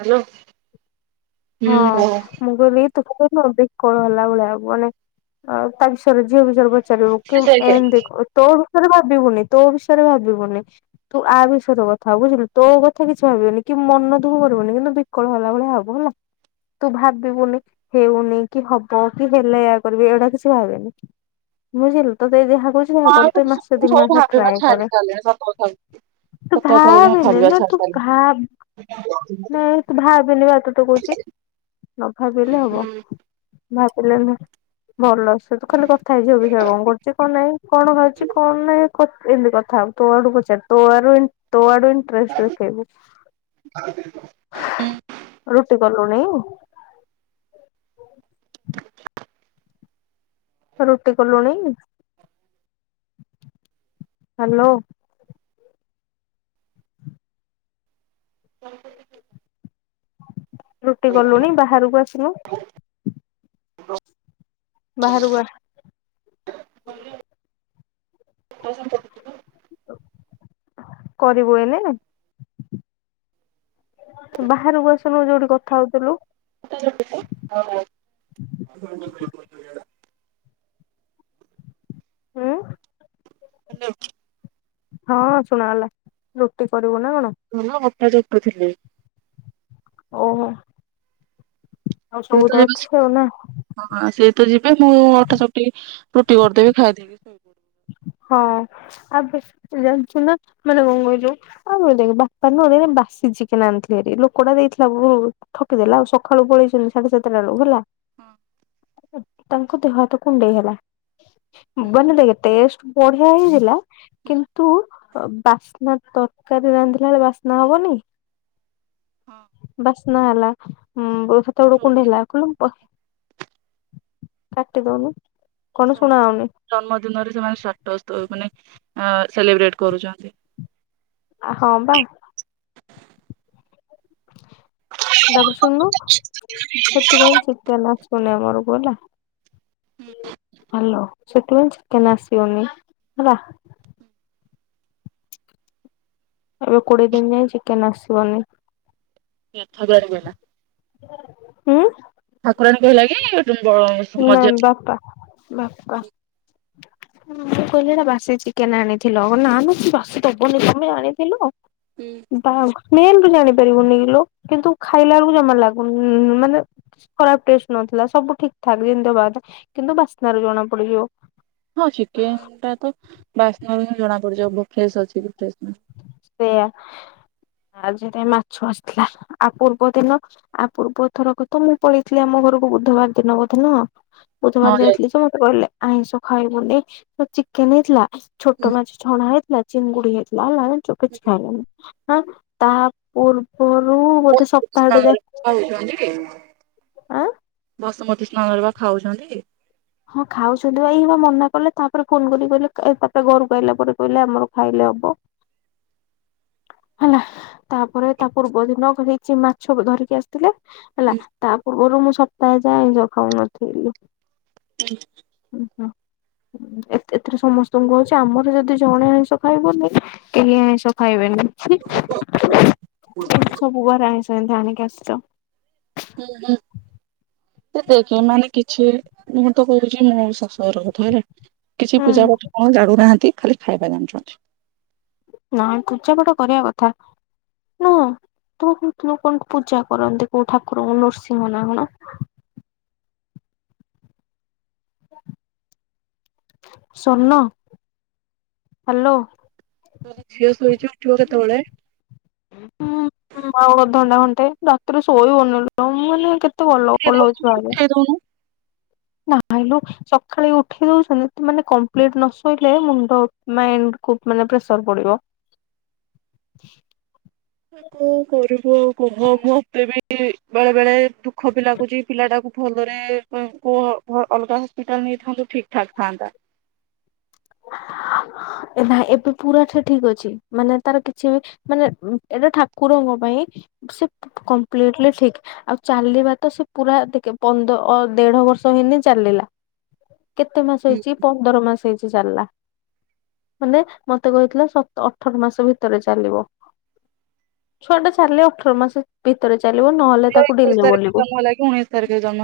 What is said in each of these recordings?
Hello. ହଁ। ମୁଁ କହିଲି କି ତୁ କୋଉ ଦିନ ବିକଳ ହେଲା ଭଳିଆ ମାନେ ଆଉ ତା ବିଷୟରେ ଝିଅ ବିଷୟରେ ଚାରିବୁ କି ଏ ସେଇଆ ଏମିତି ତୋ ବିଷୟରେ ଭାବିବୁନି ତୋ ବିଷୟରେ ଭାବିବୁନି। ତୁ ଆ ବିଷୟରେ କଥା ହବୁ ବୁଝିଲୁ ତୋ କଥା କିଛି ଭାବିବୁନି କି ମନ ଦୁଃଖ କରିବୁନି କିନ୍ତୁ ବିକଳ ହେଲା ଭଳିଆ ହବୁ ହେଲା। ତୁ ଭାବିବୁନି ହେଉନି କି ହବ କି ହେଲେ ଏଇୟା କରିବି ଏଇଗୁଡ଼ା କିଛି ଭାବେନି। ବୁଝିଲୁ ତତେ ଯାହା କହୁଚି ସେଇଆ କର। ଆଉ ତୁ ମାସ ସବୁ ଦି ମାସରେ ଭାବିବା ଟ୍ରାଏ ଛାଡି କରେ। ସାରିଲେଣି ସତ କଥା ସତ ତୁ କଥା କହୁଛି ମୁଁ ଭାବେନି ଭାବିବା ଲୋ ଛାଡି ତୁ ସାରିଲିଣି। ଭାବ [inaudible] ନାଇଁ ତୁ ଭାବେନି ପା ତତେ କହୁଚି। ନ ଭାବିଲେ ହବ। ଭାବିଲେ ନୁ ଭଲ ସେ ତୁ ଖାଲି କଥା ହେଇଯିବୁ ଝିଅ ବିଷୟରେ କଣ କରୁଚି କଣ ନାଇଁ କଣ ଖାଉଚି କଣ ନାଇଁ। ତ୍ ଏମିତି କଥା ହବୁ ତୋ ଆଡୁ ପଚାର ତୋ ଆଡୁ ଇନ୍ ତୋ ଆଡୁ ଇଁ ଟ୍ରଷ୍ଟ ଦେଖେଇବୁ। ରୁଟି କଲୁଣି? [inaudible] ରୁଟି କୁଲୁଣି? ହାଲୋ। ରୁଟି କଲୁଣି? ବାହାରୁକୁ ଆସୁନୁ। [inaudible] ବାହାରୁକୁ ଆ। [unintelligible] [inaudible] କରିବୁ ଏଇନେ? ବାହାରୁକୁ ଆସୁନୁ ଯୋଉଠି କଥା ହଉଥିଲୁ। [inaudible] ଉଁ? ହଁ ଶୁଣାଗଲା। ରୁଟି କରିବୁ ନା କଣ? ମୁଁ ନା ଅଟା ଚକଟୁଥିଲି। ଓ ହୋ। [unintelligible] ହଁ ସିଏ ତ ଯିବେ ମୁଁ ଅଟା ଚକଟି କି ରୁଟି କରିଦେବି ଖାଇଦେଇକି ଶୋଇବି। ହଁ ଆବେସ୍ ଜାଣିଚୁ ନା ମାନେ କଣ କହିଲୁ? [unintelligible] ବାପା ନୁହେ ବାସି ଚିକେନ୍ ଆଣିଥିଲେ ହରି ଲୋକଟା ଦେଇଥିଲା ଭୁଲ। ଠକି ଦେଲା ଆଉ ସକାଳୁ ପଳେଇଚନ୍ତି ସାଢେ ସାତଟା ବେଳୁ ହେଲା। ହଁ। ଉଁ ତାଙ୍କ ଦେହ ହାତ କୁଣ୍ଡେଇ ହେଲା ହୁଁ ମୁଁ କହିଲି ଦେଖେ ଟେଷ୍ଟ ବଢିଆ ହି ହେଲା ହୁଁ କିନ୍ତୁ ଅ ବାସ୍ନା ତରକାରୀ ରାନ୍ଧିଲା ବେଳେ ବାସ୍ନା ହବନି ହଁ ବାସ୍ ସ୍ନା ହେଲା ଉଁ ରୋ ସେତବେଳକୁ ପୁଣି ଦେଖିଲା କହିଲା ମୁଁ ପ କାଟି ଦଉନୁ କଣ ଶୁଣା ଯାଉନି। ଜନ୍ମଦିନରେ ସେମାନେ ଷ୍ଟାଟସ୍ ଦଉ ମାନେ ଅଁ ସେଲିବ୍ରେଟ କରୁଚନ୍ତି। ଆ ହଁ ବା। ତାପରେ ଶୁଣୁନୁ। ସେଥିପାଇଁ ଚିକେନ୍ ଆସୁନି ଆମ ଘରୁକୁ ହେଲା। ହାଲୋ ସେଥିପାଇଁ ଚିକେନ୍ ଆସିବନି ହେଲା। ଏବେ କୋଡିଏ ଦିନି ଯାଏଁ ଚିକେନ ଆସିବନି। ଏଥ ଦୁଆରୁ ଗଲା। ହୁଁ? ଠାକୁରାଣୀ କହିଲା କି ତୁମ୍ ବ ଉ ନାଇଁ ବାପା ବାପା। [unintelligible] ମୁଁ କହିଲି ଏଇଟା ବାସି ଚିକେନ ଆଣିଥିଲ କହିଲେ ନା ନା ସେ ବାସି ଦବନି ତମେ ଆଣିଥିଲ। ହୁଁ। ବା ସ୍ମେଲ ରୁ ଜାଣିପାରିବୁନି ଲୋକ କିନ୍ତୁ ଖାଇଲା ବେଳକୁ ଜମା ଲାଗୁନି ଉଁ ମାନେ ଖରାପ ଟେଷ୍ଟ ନ ଥିଲା ସବୁ ଠିକ୍ ଠାକ୍ ଯିମତି ହବା କଥା କିନ୍ତୁ ବାସ୍ନାରୁ ଜଣା ପଡିଯିବ। ହଁ ଚିକେନ ଟା ତ ବାସ୍ନାରୁ ହିଁ ଜଣା ପଡିଯିବ ବ ଫ୍ରେସ୍ ଅଛି କି ଫ୍ରେସ୍ ସେଇଆ ଆଜି ଟିକେ ମାଛ ଆସିଥିଲା ଆଉ ପୂର୍ବ ଦିନ ଆ ପୂର୍ବ ଥର କ ତ ମୁଁ ପଳେଇଥିଲି ଆମ ଘରୁକୁ ବୁଧବାର ଦିନ ବୋଧେ ନୁହଁ। ହଁ ବୁଧବାର ଯାଇ ଯାଇଥିଲି ସେ ମତେ କହିଲେ ଆଇଁଷ ଖାଇବୁନି ଅ ଚିକେନ ହେଇଥିଲା। ଛୋଟ ମାଛ ଛଣା ହେଇଥିଲା ଚିଙ୍ଗୁଡ଼ି ହେଇଥିଲା ହେଲା ଜାଣିଚୁ କିଛି ଖାଇଲିନି। ହଁ ତାହା ପୂର୍ବରୁ ବୋଧେ ସପ୍ତାହେ ଟେ ଯାଏ ସ୍ନାନରେ ଆଁ? ବାସୁମତୀ ସ୍ନାନରେ ବା ଖାଉଚନ୍ତି। ହଁ ଖାଉଛନ୍ତି ବା ଇଏ ବା ମନା କଲେ ତାପରେ ଫୋନ କରିକି କହିଲେ ଏ ତାପରେ ଘରୁକୁ ଆଇଲା ପରେ କହିଲେ ଆମର ଖାଇଲେ ହବ। ହ ହେଲା। ତାପରେ ତା ପୂର୍ବ ଦିନ କ ହେଇଚି ମାଛ ବ ଧରିକି ଆସିଥିଲେ ହେଲା ତା ପୂ ଗୁରୁ ମୁଁ ସପ୍ତାହେ ଯାଏଁ ଆଇଁଷ ଖାଉନଥିଲି। ହୁଁ। ଉଁ ହଁ ଉଁ ଏ-ଏଥିରେ ସମସ୍ତଙ୍କୁ ହଉଚି ଆମର ଯଦି ଜଣେ ଆଇଁଷ ଖାଇବନି କେହି ଆଇଁଷ ଖାଇବେନି। ହୁଁ ସବୁ ଘରେ ଆଇଁଷ ଏମତି ଆଣିକି ଆସିଚ। ହୁଁ ହୁଁ। ଏ ଦେଖେ ମାନେ କିଛି ମୁଁ ତ କହୁଚି ମୋ ଶାଶୁ ଘର କଥା ହେଲା। କିଛି ହୁଁ ପୂଜା ପାଠ କଣ ଜାଣୁନାହାନ୍ତି ଖାଲି ଖାଇବା ଜାଣିଛନ୍ତି। ନାଇଁ ପୂଜା ପାଠ କରିଆ କଥା। ନୁହଁ ତୁ କହୁଥିଲୁ କଣ ପୂଜା କରନ୍ତି କୋଉ ଠାକୁରଙ୍କୁ ନୃସିଂହ ନା କଣ? [unintelligible] ସୋନୁ ହାଲୋ। ଝିଅ ଶୋଇଛି ଉଠିବ କେତେବେଳେ? ହୁଁଁ ଆଉ ଅଧଣ୍ଟା ଘଣ୍ଟେ ରାତିରେ ଶୋଇ ହଉନି ଲୋ ତମେ ମାନେ କେତେ ଏତେ ଭଲ ଉଠେଇ ଭଲ ଦଉନୁ ହଉଛ ଆରେ ଉଠେଇ ଦଉନୁ। ନହିଁ ସକାଳେ ଉଠି ଦଉଛନ୍ତି ମାନେ କମ୍ପ୍ଲିଟ ନ ଶୋଇଲେ ମୁଣ୍ଡ ମାଇଣ୍ଡ କୁ ମାନେ ପ୍ରେସର ପଡିବ। କଣ କରିବୁ ଆଉ କୁହ ମୁଁ ମତେ ବି ବେଳେ ବେଳେ ଦୁଃଖ ବି ଲାଗୁଛି ପିଲାଟାକୁ ଭଲରେ ଅଲଗା ହସ୍ପିଟାଲ ନେଇଥାନ୍ତୁ ଠିକ୍ ଠାକ୍ ଥାନ୍ତା। [unintelligible] ନାଇଁ ଏବେ ପୁରା ଠିକ୍ ହେଇଯାଇଚି, ମାନେ ତାର କିଛି ବି ମାନେ ଏଇଟା ଠାକୁରଙ୍କ ପାଇଁ ସେ କମ୍ପ୍ଲିଟଲି ଠିକ୍ ଆଉ ଚାଲିବା ତ ସେ ପୁରା ଟେ ପନ୍ଦର ଦେଢ ବର୍ଷ ହେଇନି ଚାଲିଲା। କେତେ ମାସ ହେଇଛି ପନ୍ଦର ମାସ ହେଇଛି ଚାଲିଲା। ମାନେ ମତେ କହିଥିଲା ସତ- ଅଠର ମାସ ଭିତରେ ଚାଲିବ। ଛୁଆ ଟା ଚାଲିଲେ ଅଠର ମାସ ଭିତରେ ଚାଲିବ ନହେଲେ ତାକୁ ଏକୋଇଶ ଡିଲ ତାରିଖ ବୋଲିବୁ, ଜନ୍ମ ହେଲା କି ଉଣେଇଶ ତାରିଖରେ ଜନ୍ମ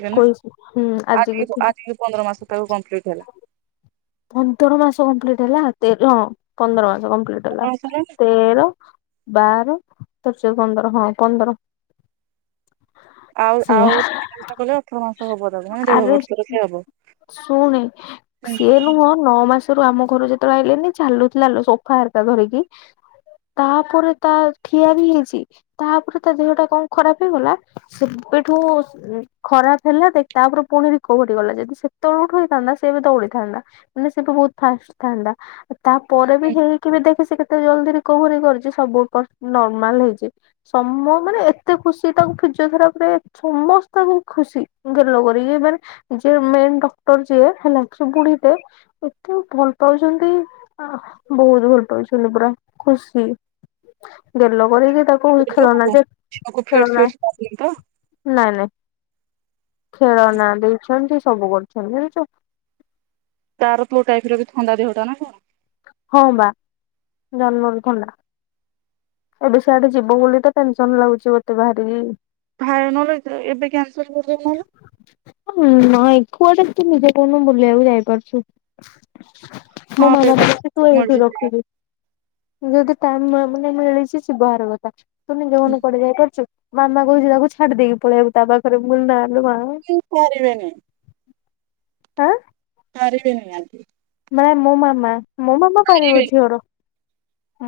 ଏକୋଇ ହୁଁ ଆଜି କି ଆଜିିକ ପନ୍ଦର ମାସ ତାକୁ କମ୍ପ୍ଲିଟ୍ ହେଲା। ପନ୍ଦର ମାସ କମ୍ପ୍ଲିଟ ହେଲା? ହଁ ପନ୍ଦର ମାସ କମ୍ପ୍ଲିଟ ହେଲା ମାସ ହେଲାଣି ତେର ବାର ତାରଶ ପନ୍ଦର ହଁ ପନ୍ଦର ଆଉ ସେଇଆ ଆଉ ତିନି ଅଠର ମାସ ହବ ତାକୁ ମାନେ ଦେଢ ବର୍ଷର ସେ ହବ। ଶୁଣୁ ହୁଁ। ସିଏ ନୁହଁ ନଅ ମାସରୁ ଆମ ଘର ଯେତେବେଳେ ଆଇିଲନି ଚାଲୁଥିଲା ସୋଫା ହରକା ଧରିକି ତାପରେ ତା ଠିଆ ବି ହେଇଛି, ତାପରେ ତା ଦେହ ଟା କଣ ଖରାପ ହେଇଗଲା। ସେବେଠୁ ଖରାପ ହେଲା ଦେଖ ତାପରେ ପୁଣି ରିକଭରି ଗଲା ଯଦି ସେତେବେଳେ ଉଠୁ ହେଇଥାନ୍ତା ସେ ଏବେ ଦେଇ ଥାନ୍ତା। ମାନେ ସେ ବି ବୋହୁତ୍ ଫାଷ୍ଟ ଥାନ୍ତା ତାପରେ ବି ହେଇ କେ ଦେଖି କେତେ ଜଲଦି ରିକଭରି କରିଛି ସବୁ ନର୍ମାଲ ହେଇଛି। ସମ ମାନେ ଏତେ ଖୁସି ତାଙ୍କୁ ଫିଜିଓଥେରାପି ରେ ସମସ୍ତଙ୍କୁ ଖୁସି ଗେଲ କରି ମାନେ ଯିଏ ମେନ୍ ଡକ୍ଟର ଯିଏ ହେଲା କି ବୁଢୀ ଟେ ଏତେ ଭଲ ପାଉଛନ୍ତି ବହୁତ ଭଲ ପାଉଛନ୍ତି ପୁରା ଖୁସି ଗେଲ କରିକି ତାକୁ ଖେଳନା ଯେ ତାକୁ ଫିଡ୍ସ ଖେଳନା ଫିଡ୍ସ ଦଉନି ତ ନାଇଁ ନାଇଁ ଖେଳନା ଦେଇଛନ୍ତି ସବୁ କରୁଛନ୍ତି ଜାଣିଚୁ। ତାର ତୋ ଟାଇପ୍ ର ବି ଥନ୍ଦା ଦେହଟା ନା କଣ? ହଁ ବା ଜନ୍ମରୁ ଥଣ୍ଡା। ଏବେ ସିଆଡେ ଯିବ ବୋଲି ତ ଟେନ୍ ସନ୍ ଲାଗୁଛି ଗୋଟେ ବାହାରିକି ଭାଇ ନ ଏବେ କ୍ୟାନସଲ୍ କର ନଲେ। ହଁ ନାଇଁ କୁଆଟେ ତୁ ନିଜେ କହନି ମୁ ବୁଲିବାକୁ ଯାଇପାରୁଛୁ। ମୋ ହଁ ପେ ମାମା ତ ତାକୁ କହୁଛି ତୁ ଏଇଠି ମର୍ଜିଥିଲା। ରଖିଦେ, ଯଦି ଟାଇମ୍ ମାନେ ମିଳିଛି ସେ ବାହାର କଥା। ତୁ ନିଜ ମନେ କୁଆଡ଼େ ଯାଇ ପାରୁଛୁ ମାମା କହୁଛି ତାକୁ ଛାଡି ଦେଇକି ପଳେଇବାକୁ ତା ପାଖରେ ମୁଁ ନାଁ ମା ସେ କୁଆଡେ ଯିବେନି। ଆଁ। ସାର ବିିନ ଆନ୍ତି। ନା ମୋ ମାମା ମୋ ମାମା ପାରିବ ପାରିବେନି ଝିଅର।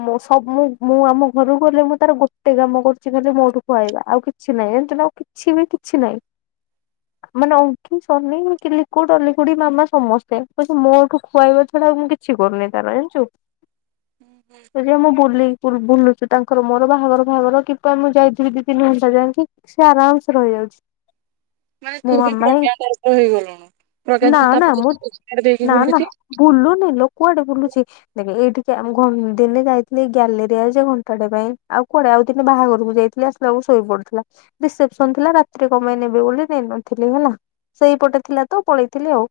ମୁଁ ସବ ମୁ ମୁଁ ଆମ ଘରୁକୁ ଗଲେ ମୁଁ ତାର ଗୋଟେ କାମ କରୁଚି ଖଲି ମୋଠୁ ଖୁଆଇବା ଆଉ କିଛି ନାହିଁ ଜାଣିଚୁନା। କିଛି ବି କିଛି ନାହିଁ। ଁ ମାନେ ଅଙ୍କି ସନି ଲିକୁ ଡଲିଖୁଡି, ମାମା ସମସ୍ତେ ବାକି ମୋଠୁ ଖୁଆଇବା ଛଡା ମୁଁ କିଛି କରୁନି ତାର ଜାଣିଚୁ। ସେ ଯ ମୁଁ ବୁଲି ପୁର୍ ବୁଲୁଚୁ। ତାଙ୍କର ମୋର ବାହାଘର ଫାହାଘର କିପ ମୁଁ ଯାଇଥିଲି ଦି ତିନି ଘଣ୍ଟା ଯାଇଁକି ସେ ଆରାମସେ ରହିଯାଉଚି। ମାନେ ତୁ ବି ପ୍ରଜ୍ଞା ପରିକା ହେଇଗଲୁଣୁ। ପ୍ରଜ୍ଞା ନା ନା ଯେମିତି ମୁଁ [inaudible] ତା ଛାଡ଼ି ଦେଇକି ନା ନା ବୁଲୁଚି ବୁଲୁନି ଲୋ କୁଆଡେ ବୁଲୁଚି? ଦେଖ ଏଇଠିକି ଆମ୍ ଘ ଦିନେ ଯାଇଥିଲି ଗ୍ୟାଲେରିଆ ଯେ ଘଣ୍ଟାଟେ ପାଇଁ ଆଉ କୁଆଡେ ଆଉ ଦିନେ ବାହାଘରକୁ ଯାଇଥିଲି ଖିଲା ବେଳକୁ ଶୋଇ ପଡିଥିଲା। ରିସେପସନ ଥିଲା ରାତିରେ କଣ ପାଇଁ ନେବି ବୋଲି ନେଇନଥିଲି ହେଲା। ସେଇପଟେ ଥିଲା ତ ପଳେଇଥିଲି ଆଉ।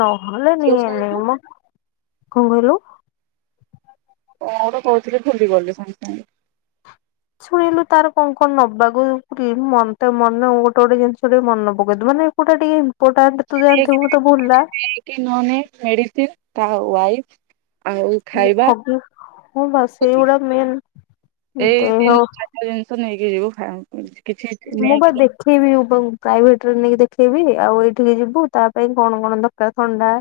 ନହଲେ ସିଏ ନିଏନି ସେମିତି ମ କଣ କହିଲୁ। କଣ ଗୋଟେ କହୁଥିଲି ଭୁଲି ଗଲି ସାଙ୍ଗେ ସାଙ୍ଗେ। ଶୁଣିଲୁ ତାର କଣ କଣ ନବାକୁ କ୍ରିମ ମନେତ ମାନେ ଗୋଟେ ଗୋଟେ ଜିନିଷ ଟିକେ ମନେ ପକେଇଦବୁ ମାନେ କୋଉଟା ଟିକେ ଇମ୍ପୋର୍ଟାଣ୍ଟ ତୁ ଜାଣିଥିବୁ ତ ଭୁଲା ନଲେ ମେଡିସି ତା ୱାଇପ୍ ଆଉ ଖାଇବା ହଗି ହଁ ବା ସେଇଗୁଡା ମେନ୍ ଦେହ ଏଇଟିନ୍ ଖା ଖାଇବା ଜିନିଷ ନେଇକି ଯିବୁ ଖାଇଁ କିଛି ମୁଁ ବା ନେଇକି ଯା ଦେଖେଇବି ତାକୁ ପ୍ରାଇଭେଟରେ ନେଇକି ଦେଖେଇବି ଆଉ ଏଇଠିକି ଯିବୁ ତା ପାଇଁ କଣ କଣ ଦରକାର ଥଣ୍ଡା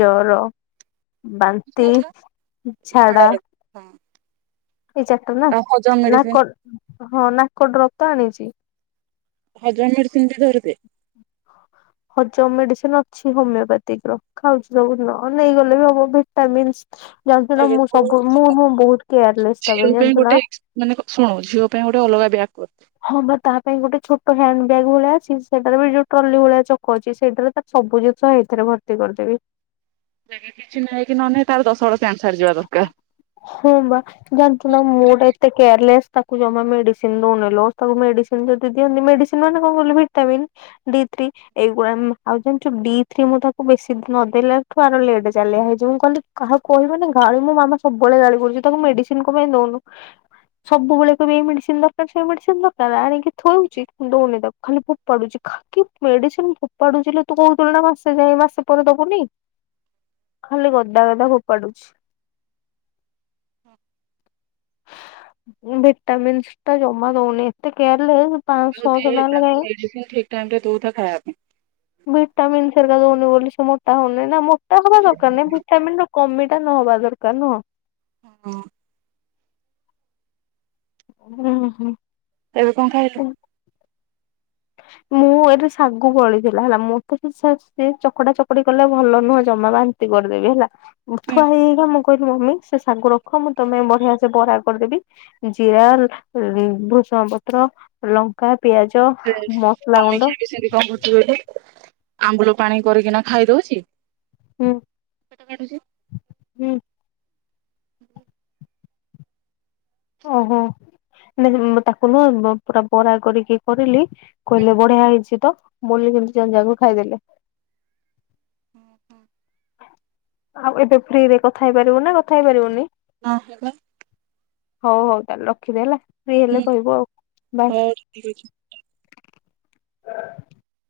ଜର, ବାନ୍ତି, ଯାଇଥିବୁ ନା ଝାଡ଼ା। ଝାଡା ରହିବୁ। ହଁ ଏଇ ଚାରିଟା ନା ଆଉ ହଜମ ମେଡିସିନ ନାକ ହଁ ନାକ ଡ୍ରପ ତ ଆଣିଚି। ହଜମ ମେଡିସିନ ବି ଧରି ଦେ। ହଜମ ମେଡିସିନ ଅଛି ହୋମିଓପାତିିକ ର। ଖାଉଚି ସବୁନଉ ନେଇଗଲେ ବି ହମ ଭିଟାମିନ୍ସ ଜାଣିଚୁ ନା ମୁଁ ସବୁ ମୁଁଁ ମୁଁ ବହୁତ କେୟାରଲେସ୍ ତା ପାଇଁ ଝିଅ ଜାଣିଚୁ ଗୋଟେ ନା? ଏକ୍ସ- ମାନେ ଶୁଣୁ ଝିଅ ପାଇଁ ଗୋଟେ ଅଲଗା ବ୍ୟାଗ କର। ହଁ ବା ତା ପାଇଁ ଗୋଟେ ଛୋଟ ହ୍ୟାଣ୍ଡ ବ୍ୟାଗ୍ ଭଳିଆ ଅଛି, ସେଟାରେ ବି ଯୋଉ ଟ୍ରଲି ଭଳିଆ ଚକ ଅଛି ସେଇଟାରେ ସବୁ ଜିନିଷ ହେଇଥିରେ ଭର୍ତ୍ତି କରିଦେବି। ଏବେ କିଛି ନ କି ନ ନ ତାର ଦଶ ବଳ ପ୍ୟାଣ୍ଟ ସାର୍ଟ ଯିବା ଦରକାର। ହଁ ବା ଜାଣିନ୍ତୁ ନା ମୁଁ ଟା ଏତେ କେୟାରଲେସ୍ ତାକୁ ଜମା ମେଡିସିନ ଦଉନି ଲୋ ତାକୁ ମେଡିସିନ ଯଦି ଦିଅନ୍ତି ମେଡିସିନ ମାନେ କଣ କହିଲ ଭିଟାମିନ ଡି ଥ୍ରି। ଏଇଗୁଡ଼ା ଆଉ ଜାଣିଚୁ ଡି ଥ୍ରୀ ମୁଁ ତାକୁ ବେଶୀ ନଦେଲା ଠୁ ଆର ଲେଟ ଚାଲିଆ ହେଇଚି ମୁଁ କହିଲି କାହା କହିବନି। ଗାଳି ମୋ ମାମା ସବୁବେଳେ ଗାଳି କରୁଚି ତାକୁ ମେଡିସିନ କଣ ପାଇଁ ଦଉନୁ? ସବୁବେେଳେ କଇବେ ଏ ମେଡିସିନ ଦରକାର ସେଇ ମେଡିସିନ ଦରକାର। ଆଣିକି ଥଉଚି ଦଉନି ତାକୁ। ଖାଲି ଫୋପାଡୁଚି ଖା କି ମେଡିସିନ ଫୋପାଡୁଚି ଲୋ। ତୁ କହୁଥିଲୁ ନା ମାସେ ଯାଇଏ ମାସେ ପରେ ଦବୁନି। ଖାଲି ଗଦା ଗଦା ଫୋପାଡୁଚି। ହୁଁ। ଭଟାମିନ୍ସ ଟା ଜମା ଦଉନି। ଏତେ କେୟାରଲେସ ତାକୁ ଦେହରେ ତାକୁ ମେଡିସିନ ଠିକ ଟାଇମ ରେ ଦଉଥା ଖାଇବା ପାଇଁ। ଭିଟାମିନ ହରିକା ଦଉନି ବୋଲି ସେ ମୋଟା ହଉନି ନା ମୋଟା ହବା ଦରକାର ନାଇଁ ଭିଟାମିନ ର କମି ମୋଟା ନହବା ଦରକାର ନୁହ। ହୁଁ ହ। ହୁଁ ହୁଁ। ଏବେ କଣ ଖାଇଲୁ? ମୁଁ ଏଠି ଶାଗୁ ଵଳିଥିଲା ହେଲା ମୋତେ ସେ ଚକଡା ଚକଡି କଲେ ଭଲ ନୁହେଁ ଜମା ବାନ୍ ନ୍ତି କରିଦେବି ହେଲା। ହୁଁ ମୁଥୁଆ ହେଇ ହେଇକିନା ମୁଁ କହିଲି ମମି ସେ ଶାଗୁ ରଖ ମୁଁ ତମେ ବଢିଆ ସେ ବରା କରିଦେବି ଜିରା, ଭୂସଙ୍ଗପତ୍ର, ଲଙ୍କା, ପିଆଜ ସେ ମସଲା ଗୁଣ୍ଡ ସମୀକ୍ଷା ବି ସେମିତି କଣ କରୁଛି କହିଲେ ଆମ୍ବୁଲ ପାଣି କରିକିନା ଖାଇଦଉଛି ହୁଁ ହୁଁ। ଓହୋ ତାକୁ ନୁହ ପୁରା ବରା କରିକି କରିଲି ହୁଁ। କହିଲେ ବଢିଆ ହେଇଛି ତ [unintelligible] ଦୁଇଜଣ ଯାକ ଖାଇଦେଲେ। ହଁ ଆଉ ଏବେ ଫ୍ରିରେ କଥା ହେଇ ପାରିବୁ ନା କଥା ହେଇ ପାରିବୁନି? ହଁ [unintelligible] ହଉ ହଉ ତାହେଲେ ରଖିଲି ହେଲା। ଫ୍ରି ହଁ ହେଲେ କହିବୁ ଆଉ ବାଏ। ହଉ ଠିକ ଅଛି।